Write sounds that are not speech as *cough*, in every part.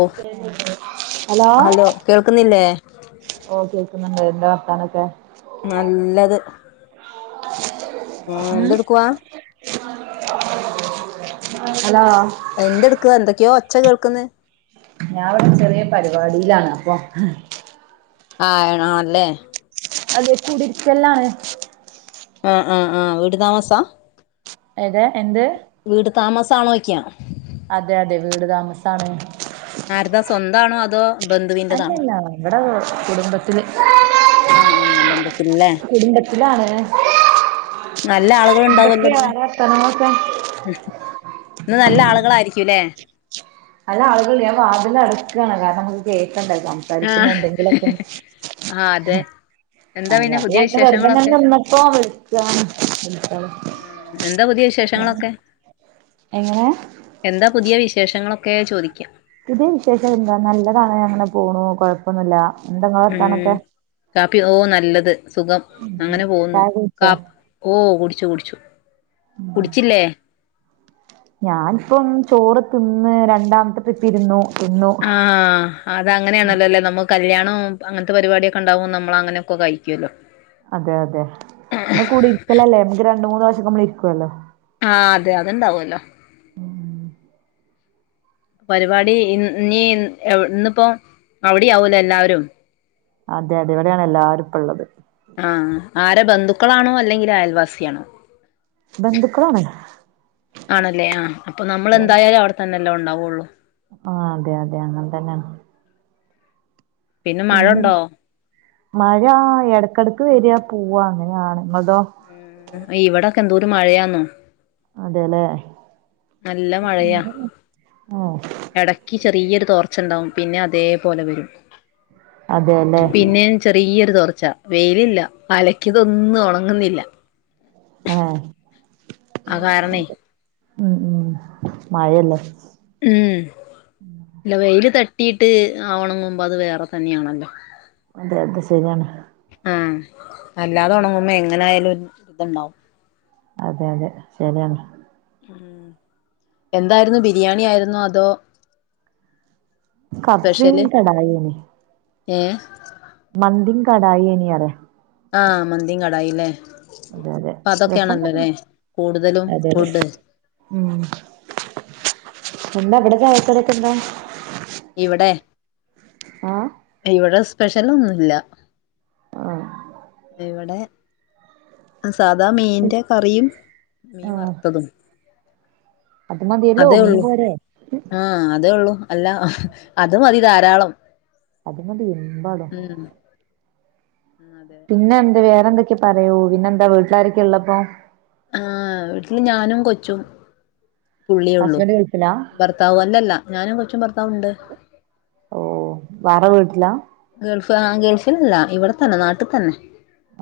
ഓ hello. ഓകേക്കുന്നുണ്ട്എന്താവാർത്താനൊക്കെ? നല്ലത്. ഉം ഹലോ. എന്തെടുക്ക എന്തൊക്കെയോ ഒച്ച കേൾക്കുന്നെ. ഞാൻ ഇവിടെ ചെറിയ പരിപാടിയിലാണ് അപ്പൊ ആ ണോല്ലേ. അതെ കുടിര്ക്കല്ലാണ്. ആഹ് ആഹ് ആഹ് വീട് താമസാ. ഏതാ എന്ത്? വീട് താമസാണോയ്ക്കാ. അതെ അതെ വീട് താമസാണ്. ആര്താ സ്വന്തണോ അതോ ബന്ധുവിന്റെതാണോ? അല്ലല്ല ഇവിടെ കുടുംബ ത്തി ആഹ് ആഹ് ബന്ധത്തിലല്ലേ കുടുംബത്തിലാണ്. നല്ല ആളുകൾ എന്തൊക്കെ ആണ് വർത്തനങ്ങളൊക്കെ? ഉം ഇന്ന് നല്ല ആളുകളായിരിക്കുംല്ലേ? നല്ല ആളുകൾണ്ട് ഞാൻ വാതിൽ അടുക്കാണ് കാരണം നമുക്ക് കേക്കണ്ടെ സം ആഹ് സംസാരിക്കുന്ന എന്തെങ്കിലുമൊക്കെ ആഹ് അതെ ഹെ. എന്താ അയ് പിന്നെ പുതിയ അതങ്ങനെ വെറുതെന വിശേഷങ്ങളൊക്കെ നിന്നപ്പോ വിളിക്ക വിളിച്ചതാ. ഉം എന്താ പുതിയ വിശേഷങ്ങളൊക്കെ? എങ്ങനെ. എന്താ പുതിയ വിശേഷങ്ങളൊക്കെ ചോദിക്കാ. പുതിയ വിശേഷം എന്ത നല്ലതണ് അങ്ങനെ പോണു കുഴപ്പമൊന്നുല്ല. ഉം കാപ്പിയോ നല്ലത് സുഖം അങ്ങനെ പോകുന്നു ചായ കുടിച്ചോ കാപ്പ്. ഓ കുടിച്ചു കുടിച്ചു കുടിച്ചില്ലേ ഞാനിപ്പം ചോറ്തിന്ന് രണ്ടാമത്തെ ട്രിപ്പ് ഇരുന്നു എന്നു ആഹ അതങ്ങനെയാണല്ലോല്ലേ നമ്മ കല്യാണോം അങ്ങനത്തെ പരിപാടിയൊക്കെണ്ടാവുമോ നമ്മളങ്ങനെയൊക്കെ കഴിക്കുമല്ലോ അതെയതെ പിന്നെ കൂടിരിക്കലല്ലേ അമക്ക് രണ്ട് മൂന്ന് വർഷക്കെമ്മള് ഇരിക്കുവല്ലോ ആഹ് അതെ അത്ണ്ടാവല്ലോ *inaudible* പരിപാടി ഇ നീ ഇന്നിപ്പോ അവിടെയാവൂലോ എല്ലാവരും അതെയതെ ഇവിടെയാണ് എല്ലാരുപ്പള്ളത് ആഹ് ആര ബന്ധുക്കളാണോ അല്ലെങ്കിലയൽവാസിയാണോ ബന്ധുക്കളാണ് ആണല്ലേ ആഹ് അപ്പൊ അതെ അതെ നമ്മളെന്തായാലും അവിടെത്തന്നെല്ലെ ഉണ്ടാവുള്ളൂ ആഹ് അതെ അതെ അങ്ങനെ തന്നാണ് മഴ പിന്നെ ഉണ്ടോ മഴ എടക്കെടക്ക് വര്യ പോവാ അങ്ങനെയാണ ഇങ്ങളതോ ഉം ഇവിടൊക്കെ എന്തോരു മഴയാന്നോ അതെല്ലേ നല്ല മഴയാ ഏഹ് ഇടക്ക് ചെറിയൊരു തോർച്ചണ്ടാവും പിന്നെ അതേപോലെ വരും അതെല്ലേ പിന്നെ ചെറിയൊരു തോർച്ച വെയിലില്ല അലക്കിയതൊന്നു ഉണങ്ങുന്നില്ല ഏഹ് ആ കാരണേ ഉം ഉം മഴയല്ലേ ഉം ഇല്ല വെയിൽ തട്ടീട്ട് ആ ഉണങ്ങുമ്പോ അത് വേറെ തന്നെയാണല്ലോ അതെ അതെ ശരിയാണ് ആഹ് അല്ലാതൊണങ്ങുമ്പോ എങ്ങനായാലും ഒര്തൊണ്ടാവും അതെ അതെ ശരിയാണ് ഉം എന്താരുന്നു ബിരിയാണി ആയിരുന്നോ അതോ കബ്സിം കടായി *unintelligible* ഏ മന്തിം കടായിയന്നെയ ആഹ് മന്തിം കടായില്ലേ അതെ അതെ രസണ്ടായിന് ഇപ്പതൊക്കെയാണല്ലോല്ലേ കൂടുതലും അതെ അതെ ഫുഡ് ഉം എന്താ അവിടെ ചായക്കടിക്കെന്താ ഇവിടെ ആഹ് ഇവിടെ സ്പെഷ്യൽ ഒന്നുല്ല ആഹ് ഇവിടെ സാദാ മീന്റെ കറിയും മീൻ ആഹ് വറുത്തതും അത് മതിയല്ലോ അതേ മീൻ ഉള്ളൂ പോരേ ആഹ് അതേ ഉള്ളൂ അല്ല അത് മതി ധാരാളം അതിനത് മ്പടോ ഉം ഉം അതെ പിന്നെ എന്ത്‌ വേറെ എന്തൊക്കെയെ പറയൂ പിന്നെ എന്താ വീട്ടിലാർക്ക് ഉള്ളപ്പോ ആഹ് വീട്ടില് ഞാനും കൊച്ചും പുള്ളിയെള്ളു ഹസ്ബൻഡ് ഗൾഫിലാ ഭർത്താവ് അല്ലല്ല ഞാനും കൊച്ചും ഭർത്താവുണ്ട് ഓ വേറെ വീട്ടിലാ ഗൾഫ് ആഹ് ഗൾഫിലല്ല ഇവിടെത്തന്നെ നാട്ടിൽ തന്നെ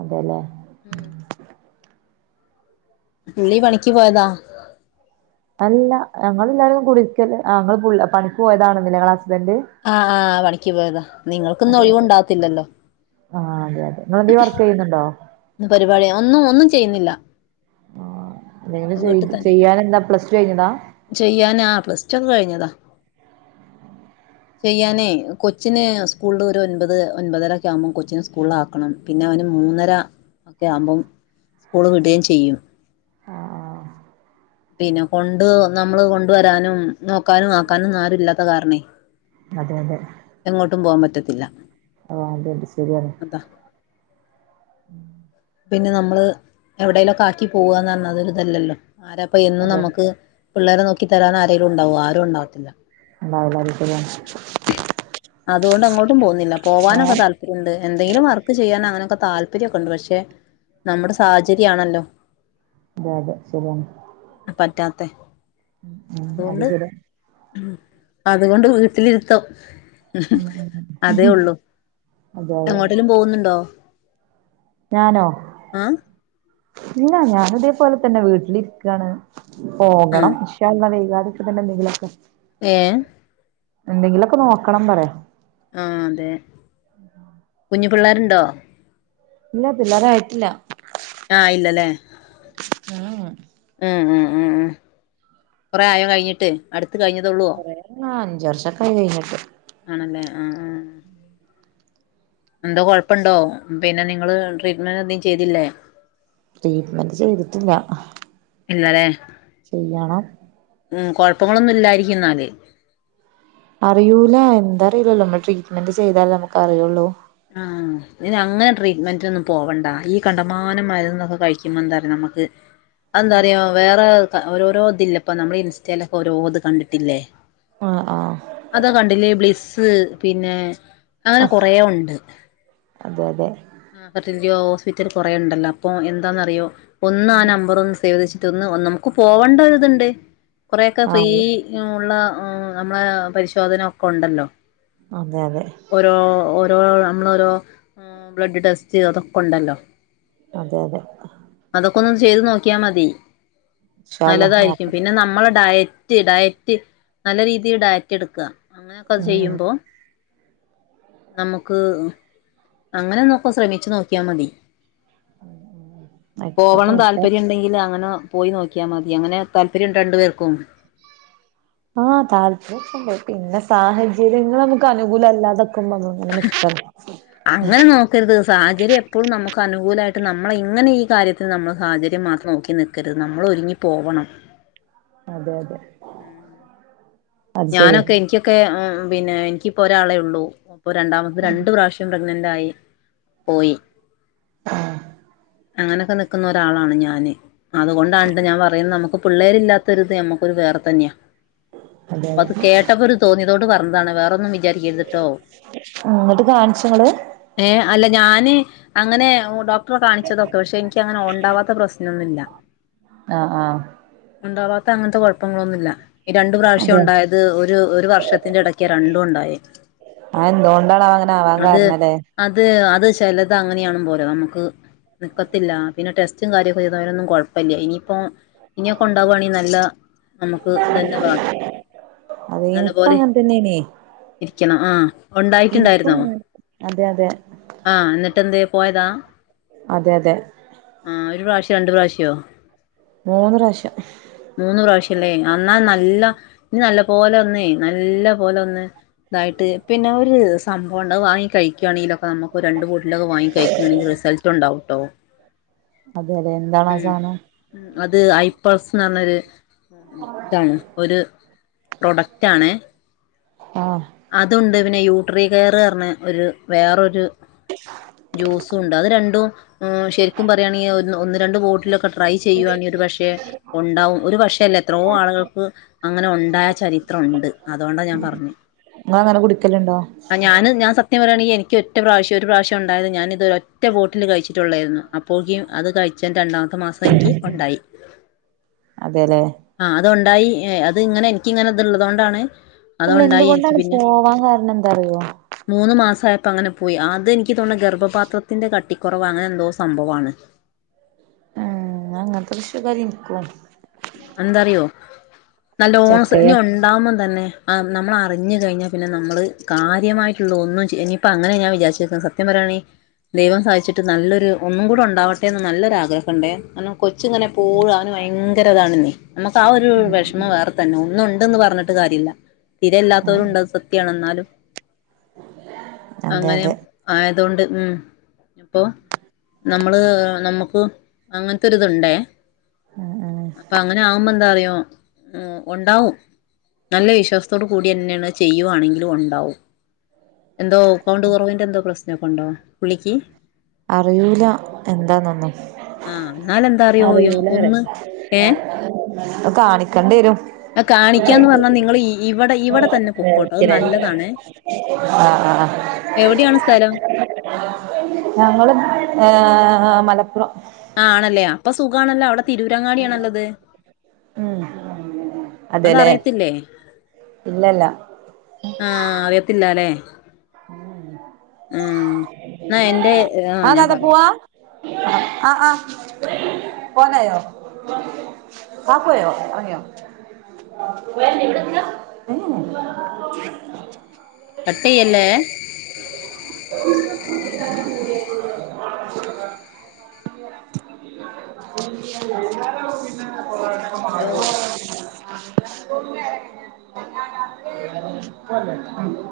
അതേല്ലേ ഉം പുള്ളി പണിക്ക് പോയതാ അല്ല ഞങ്ങൾ എല്ലാവരും കുടിക്കല് ങ്ങള് പണിക്ക് പോയതാണ ങ്ങളെ ഹസ്ബൻഡ് ആഹ് ആഹ് പണിക്ക് പോയതാ നിങ്ങൾക്കൊന്നും അതെ അതെ ഒഴിവുണ്ടാവകത്തില്ലല്ലോ ആഹ് അതെ അതെ ഇങ്ങളെന്തെങ്കിലും വർക്ക് ചെയ്യുന്നുണ്ടോ. പരിപാടി ഒന്നും ഒന്നും ചെയ്യുന്നില്ല. ആഹ് എന്തെങ്കിലും ചെയ് വീട്ടിൽ തന്നെ ചെയ്യാനെന്താ പ്ലസ് ടു കഴിഞ്ഞതാ ചെയ്യാൻ ആ പ്ലസ് ടു ഒക്കെ കഴിഞ്ഞതാ ചെയ്യാനേ കൊച്ചിന് സ്കൂളില് ഒരു ഒൻപത് ഒൻപതര ഒക്കെ ആകുമ്പോം കൊച്ചിനെ സ്കൂളിൽ ആക്കണം പിന്നെ അവന് മൂന്നര ഒക്കെ ആകുമ്പോ സ്കൂള് വിടേം ചെയ്യും ആഹ് ഇതിനെ കൊണ്ട് നമ്മള് കൊണ്ടുവരാനും നോക്കാനും ആക്കാനും ഒന്നും ആരും ഇല്ലാത്ത കാരണേ അതെ അതെ എങ്ങോട്ടും പോവാൻ പറ്റത്തില്ല ആ അത് ശെരിയാണ് അതാ പിന്നെ നമ്മള് എവിടേലൊക്കെ ആക്കി പോവാന്നറഞ്ഞ അതൊരു ഇതല്ലല്ലോ ആരപ്പൊ എന്നും അതെ നന്മക്ക് പിള്ളേരെ നോക്കി തരാൻ ആരേങ്കിലും ഉണ്ടാവോ ആരും ഉണ്ടാവത്തില്ല ഇണ്ടാവൂല അത് ശെരിയാണ് അതുകൊണ്ട് എങ്ങോട്ടും പോകുന്നില്ല പോകാനൊക്കെ ഏഹ് താല്പര്യം ഉണ്ട് എന്തെങ്കിലും വർക്ക് ചെയ്യാൻ അങ്ങനെയൊക്കെ താല്പര്യൊക്കെ ഉണ്ട് പക്ഷെ നമ്മുടെ സാഹചര്യാണല്ലോ ബാഗ് ശെരിയാണ് പറ്റാത്തെ ഉം അതു അത് കൊണ്ട് ശരിയാ മ് അതുകൊണ്ട് വീട്ടിലിരുത്തം ഇഹ് ഉം ഉം ഉം. അതേ ഒള്ളൂ അതെ അതെ എങ്ങോട്ടേ ങ്കിലും പോകുന്നുണ്ടോ ഞാനോ ആഹ് ഇല്ല ഞാനും ഇതേപോലെ തെന്നെ വീട്ടിലിരിക്കാണ് പോകണം ആഹ് ഇൻഷാ അള്ളാ വൈകാതൊക്കെതെന്നെ എന്തെങ്കിലൊക്കെ ഏ എന്തെങ്കിലൊക്കെ നോക്കണം പറയാ ആ അതെ കുഞ്ഞു പിള്ളാരുണ്ടോ ഇല്ല പിള്ളാരായിട്ടില്ല ആഹ് ഇല്ലല്ലേ ഉം ഉം. അഹ് അഹ് അഹ് അഹ് കൊറെ ആയോ കഴിഞ്ഞിട്ട് അടുത്ത് കഴിഞ്ഞതൊള്ളാ കൊറേ ആഹ് അഞ്ച് വർഷൊക്കെ ആയി കഴിഞ്ഞിട്ട് ആണല്ലേ ആഹ്.. ആഹ് എന്തോ കൊഴപ്പം ഉണ്ടോ പിന്നെ നിങ്ങള് ട്രീറ്റ്മെന്റ് എന്തെങ്കിലും ചെയ്തീല്ലേ ട്രീറ്റ്മെന്റ് ചെയ്തിട്ടില്ല ചെയ്യണം മ് കുഴപ്പങ്ങളൊന്നും ഇല്ലായിരിക്കും ഇന്നാല് അറിയൂല എന്താറിയില്ലല്ലോ നമ്മൾ ട്രീറ്റ്മെന്റ് ചെയ്താലാ നമുക്കറിയൊള്ളൂ ആഹ് ഇതിന് അങ്ങനെ ട്രീറ്റ്മെന്റിന് ഒന്നും പോവണ്ട ഈ കണ്ടമാനം മരുന്നും ഇതൊക്കെ കഴിക്കുമ്പോ എന്താറിയോ നമ്മുക്ക് അതെന്താറിയോ വേറെ ഓരോരോ ഇതൊക്കെ ഇല്ലെ ഇപ്പൊ നമ്മൾ ഇൻസ്റ്റെലൊക്കെ ഓരോത് കണ്ടിട്ടില്ലേ ആഹ്.. ആഹ് അതാ കണ്ടില്ലേ ബ്ലിസ്സ് പിന്നെ അങ്ങനെ ആഹ് കൊറേ ഉണ്ട് അതെ അതെ ആഹ് അപ്പൊതിന്റെ ഹോസ്പിറ്റൽ കുറേ ഉണ്ടല്ലോ അപ്പൊ എന്താന്നറിയോ ഒന്ന് ആ നമ്പർ ഒന്ന് സേവ് ചെയ്തു വെച്ചിട്ട് ഒന്ന് നമുക്ക് പോകേണ്ട ഒരു ഇതുണ്ട് കുറെയൊക്കെ ഫ്രീ ആഹ് ഉള്ള നമ്മളെ പരിശോധന ഒക്കെ ഉണ്ടല്ലോ അതെ അതെ ഓരോ ഓരോ നന്മളോരോ ബ്ലഡ് ടെസ്റ്റ് അതൊക്കെ ഉണ്ടല്ലോ അതെ അതെ അതൊക്കെ ഒന്ന് ചെയ്ത് നോക്കിയാൽ മതി ഇൻഷാ അല്ലാഹ് നല്ലതായിരിക്കും. നോക്കാം പിന്നെ നമ്മളെ ഡയറ്റ് ഡയറ്റ് ഡയറ്റ് നല്ല രീതിയിൽ ഡയറ്റ് എടുക്കാ അങ്ങനെയൊക്കെ ഉം ചെയ്യുമ്പോ നമുക്ക് അങ്ങനെ നോക്കോ ശ്രമിച്ചു നോക്കിയാൽ മതി ആയിക്കോട്ടെ പോവണം ഇൻഷാ താല്പര്യം ഒണ്ടെങ്കില് അങ്ങനാ പോയി നോക്കിയാൽ മതി അങ്ങനെ താല്പര്യംഉണ്ടെ രണ്ടു പേർക്കും ആഹ് താല്പര്യം ഒക്കെ ഉണ്ട് പിന്നെ സാഹചര്യങ്ങൾ നമുക്ക് അനുകൂല അല്ലാതപ്പോ *unintelligible* അങ്ങനെ നോക് നിക്കരുത് സാചര്യം എപ്പഴും നമുക്ക് അനുകൂലമായിട്ട് നമ്മള ഇങ്ങനെ ഈ കാര്യത്തിൽ നമ്മ സഹചര്യം മാത്രം നോക്കി നിക്ക ക്കരുത് നമ്മളൊരുങ്ങിപ്പോവണം അതെ അതെ അത് ശരിയാ ഞാനൊക്കെ എനിക്കൊക്കെ പിന്നെ എനിക്കിപ്പോ ഒരാളെ ഉള്ളൂ അപ്പൊ രണ്ടാമത്തെ രണ്ടു പ്രാവ്യ- പ്രെഗ്നന്റായി പോയി ആഹ് അങ്ങനെയൊക്കെ നിൽക്കുന്ന ഒരാളാണ് ഞാന് അതുകൊണ്ടാണ് ട്ടൊ ഞാൻ പറയുന്നത് നമുക്ക് പിള്ളേരില്ലത്ത ഒരുരിത് ഞമ്മക്കൊരു വേറെ തന്നെയാ അതെ അതെ അത് കേട്ടപ്പോ ഒരു തോന്നിയതോട് പറഞ്ഞതാണ് വേറൊന്നും വിചാരിക്കരുതിട്ടോ *unintelligible* മ് എന്നിട്ട് കാണിച്ചങ്ങള്? ഏഹ് അല്ല ഞാന് അങ്ങനെ *unintelligible* ഡോക്- കാണിച്ചതൊക്കെ പക്ഷെ എനിക്ക് അങ്ങനെ ഒണ്ടാവാത്തെ പ്രശ്നമൊന്നുല്ല. ആഹ് ആഹ് ഉണ്ടാവാത്ത അങ്ങനത്തെ കുഴപ്പങ്ങളൊന്നുല്ല ഈ ര- രണ്ട്‌ പ്രാവശ്യം അതെ ഉണ്ടായത് ഒരു ഒരു വർഷത്തിന്റെറെ ഇടയ്ക്ക് രണ്ടും ണ്ടായി. അതെന്ദ് കൊണ്ടാ അങ്ങനെ ആവാൻ കാരണംല്ലേ? അത് അത് ചെലത് അങ്ങനെയാണ് പോലും നമുക്ക് നിക്കത്തില്ല പിന്നെ ടെസ്റ്റും കാര്യൊക്കെ ചെയ്‌തു ആയിലൊന്നും കോഴപ്പമില്ല ഇനിയിപ്പോ ഇനിയൊക്കെ ഒണ്ടാകവാണെങ്കി നല്ല നമുക്ക് ഇത് തന്നെ വാണ് അതെ ഇനിക്കും അങ്ങനെ തന്നെയനു ഇരിക്കണം ആഹ് ഉണ്ടായിട്ടുണ്ടായിരുന്നുവോ അങ്ങനെ അതെ അതെ ആഹ് എന്നിട്ട് എന്ത് പോയതാ? അതെ അതെ ആ് ഒരു പ്രാവശ്യം രണ്ട് പ്രാവശ്യോ? മൂന്ന് പ്രാവശ്യം മൂന്ന് പ്രാവശ്യല്ലേ എന്നാ നല്ല ഇനി നല്ല പോലെ ഒന്നേ നല്ല പോലെ ഒന്ന് ഇതായിട്ട് പിന്നെ ഒരു സംഭവം ഉണ്ട് അത് വാങ്ങി കഴിക്കുവാണീലോ അപ്പോം നമുക്ക് രണ്ട് ബോട്ടിലൊക്കെ വാങ്ങി കഴുകയാണെങ്കിൽ റിസൾട്ട് ഉണ്ടാവുട്ടോ അതെ അതെ എന്താണ് അ സാനം അത് ഐപൾസ്ന്ന് പറഞ്ഞൊരു താണ് ഒരു പ്രൊഡക്റ്റ് ആണേ ആഹ് അതുണ്ട് പിന്നെ യൂട്രി കെയർ അറഞ്ഞ ഒരു വേറൊരു ജ്യൂസും ഉണ്ട് അത് രണ്ടും ആഹാ ശരിക്കും പറയാണെയെ ഒ ഒന്ന് രണ്ടു ബോട്ടിലൊക്കെ ട്രൈ ചെയ്യുവാണെ ഒരു പക്ഷെ ഒണ്ടാവും ഒരു പക്ഷേല്ല എത്രോ ആളുകൾക്ക് അങ്ങനെ ഒണ്ടായ ചരിത്രം ഒണ്ട് അതുകൊണ്ടാ ഞാൻ പറഞ്ഞെ ഇങ്ങ അങ്ങനെ കുടിക്കലുണ്ടോ? അ ഞാന് ഞാൻ സത്യം പറുയാണെങ്കി എനിക്ക് ഒറ്റ പ്രവിശ്യ ഒരു പ്രാവശ്യം ഒണ്ടായത് ഞാൻ ഇത് ഒറ്റ ബോട്ടില് കഴിച്ചിട്ടുള്ളായിരുന്നു അപ്പോകെം അത് കഴിച്ച രണ്ടാമത്തെ മാസം എനിക്ക് ഒണ്ടായി. അതെല്ലേ ആഹ അത്ണ്ടായി എ അത് ഇങ്ങനെ എനിക്കിങ്ങനെ ത് ള്ളത് ഒണ്ടാണ് അല്ല എന്തുകൊണ്ടാണ് പോവാ കാരണം എന്താറിയോ? മൂന്ന് മാസായപ്പോ അങ്ങനെ പോയി അത് എനിക്ക് തോന്നണ് ഗർഭപാത്രത്തിന്റെ കട്ടിക്കുറവ് അങ്ങനെ എന്തോ സംഭവാണ്. അങ്ങൻത്ത പ്രശ്നകാരി ഇൻക്കും എന്താറിയോ നല്ലോണം സ്സ് ഇനി ചക്കയാ ഒണ്ടാവുമ്പം തന്നെ ആഹ് നമ്മൾ അറിഞ്ഞ് കഴിഞ്ഞ പിന്നെ നമ്മൾ കാര്യമായിട്ടുള്ള ഒന്നും ചെയ് ഇനിയിപ്പം അങ്ങനാ ഞാൻ വിചാരിചേക്കുന്നേ സത്യം പറയാണേ ദൈവം സഹായിച്ചിട്ട് നല്ലൊരു ഒന്നും കൂടെ ഒണ്ടാവട്ടെ എന്ന് നല്ലൊരു ആഗ്രഹണ്ടേ ആണോ കൊച്ച് ഇങ്ങനെ എപ്പോഴും അവനു ഭയങ്കര ഇതാണേന്നേ നമുക്ക് ആ ഒരു ഉം വിഷമം വേറെ തന്നെ ഒന്ന് ഉണ്ട് എന്ന് പറഞ്ഞിട്ട് കാര്യല്ല തീരെ ഉം ഇല്ലാത്തവരും ഉണ്ട് അത് സത്യമാണ് എന്നാലും അതെ അങ്ങനെ അതെ ആയതൊണ്ട് ഉം അപ്പോ നമ്മൾ നമുക്കും അങ്ങനത്തെ ഒരിതിണ്ടേ ഉം ഉം അപ്പ അങ്ങനെ ആവുമ്പോ എന്താറിയോ ഉം ഒണ്ടാവും നല്ല വിശ്വാസത്തോടുകൂടി തന്നെയാണ് ചെയ്യുവാണെങ്കില്ല് ഒണ്ടാവും എന്തോ കൗണ്ട് കുറവിൻ്റെ എന്തോ പ്രശ്നോക്കെ ഉണ്ടോ പുള്ളിക്ക് അറിയൂല്ല എന്താന്നൊന്നും ആഹ് എന്നാല എന്താ അറിയോ അറിയൂല്ലല്ലേ ഒന്ന് ഏഹ് അത് കാണിക്കേണ്ടി വരും ആ കാണിക്കാന്ന് പറഞ്ഞാൽ നിങ്ങളീ ആഹ് ആഹ് എവിടെയാണ് സ്ഥലം ഞങ്ങള് ഏങ് മലപ്പുറം ആഹ് ആണല്ലേ അപ്പൊ സുഖണല്ലോ അവിടെ തിരൂരങ്ങാടി ആണല്ലോ ഇത് ഉം അതെല്ലേ ഇല്ലേ ഇല്ലല്ല ആഹ് അറിയത്തില്ലാല്ലെ ഉമ് എന്നാ എന്റെ ആഹ് ഞാൻ പറയാം ആഹ് ആഹ് പോവാനായോ വാപ്പോയോ ഉറങ്ങിയോ ഉമ് കട്ടിയല്ലേ *unintelligible* ഹലോ *unintelligible* *unintelligible*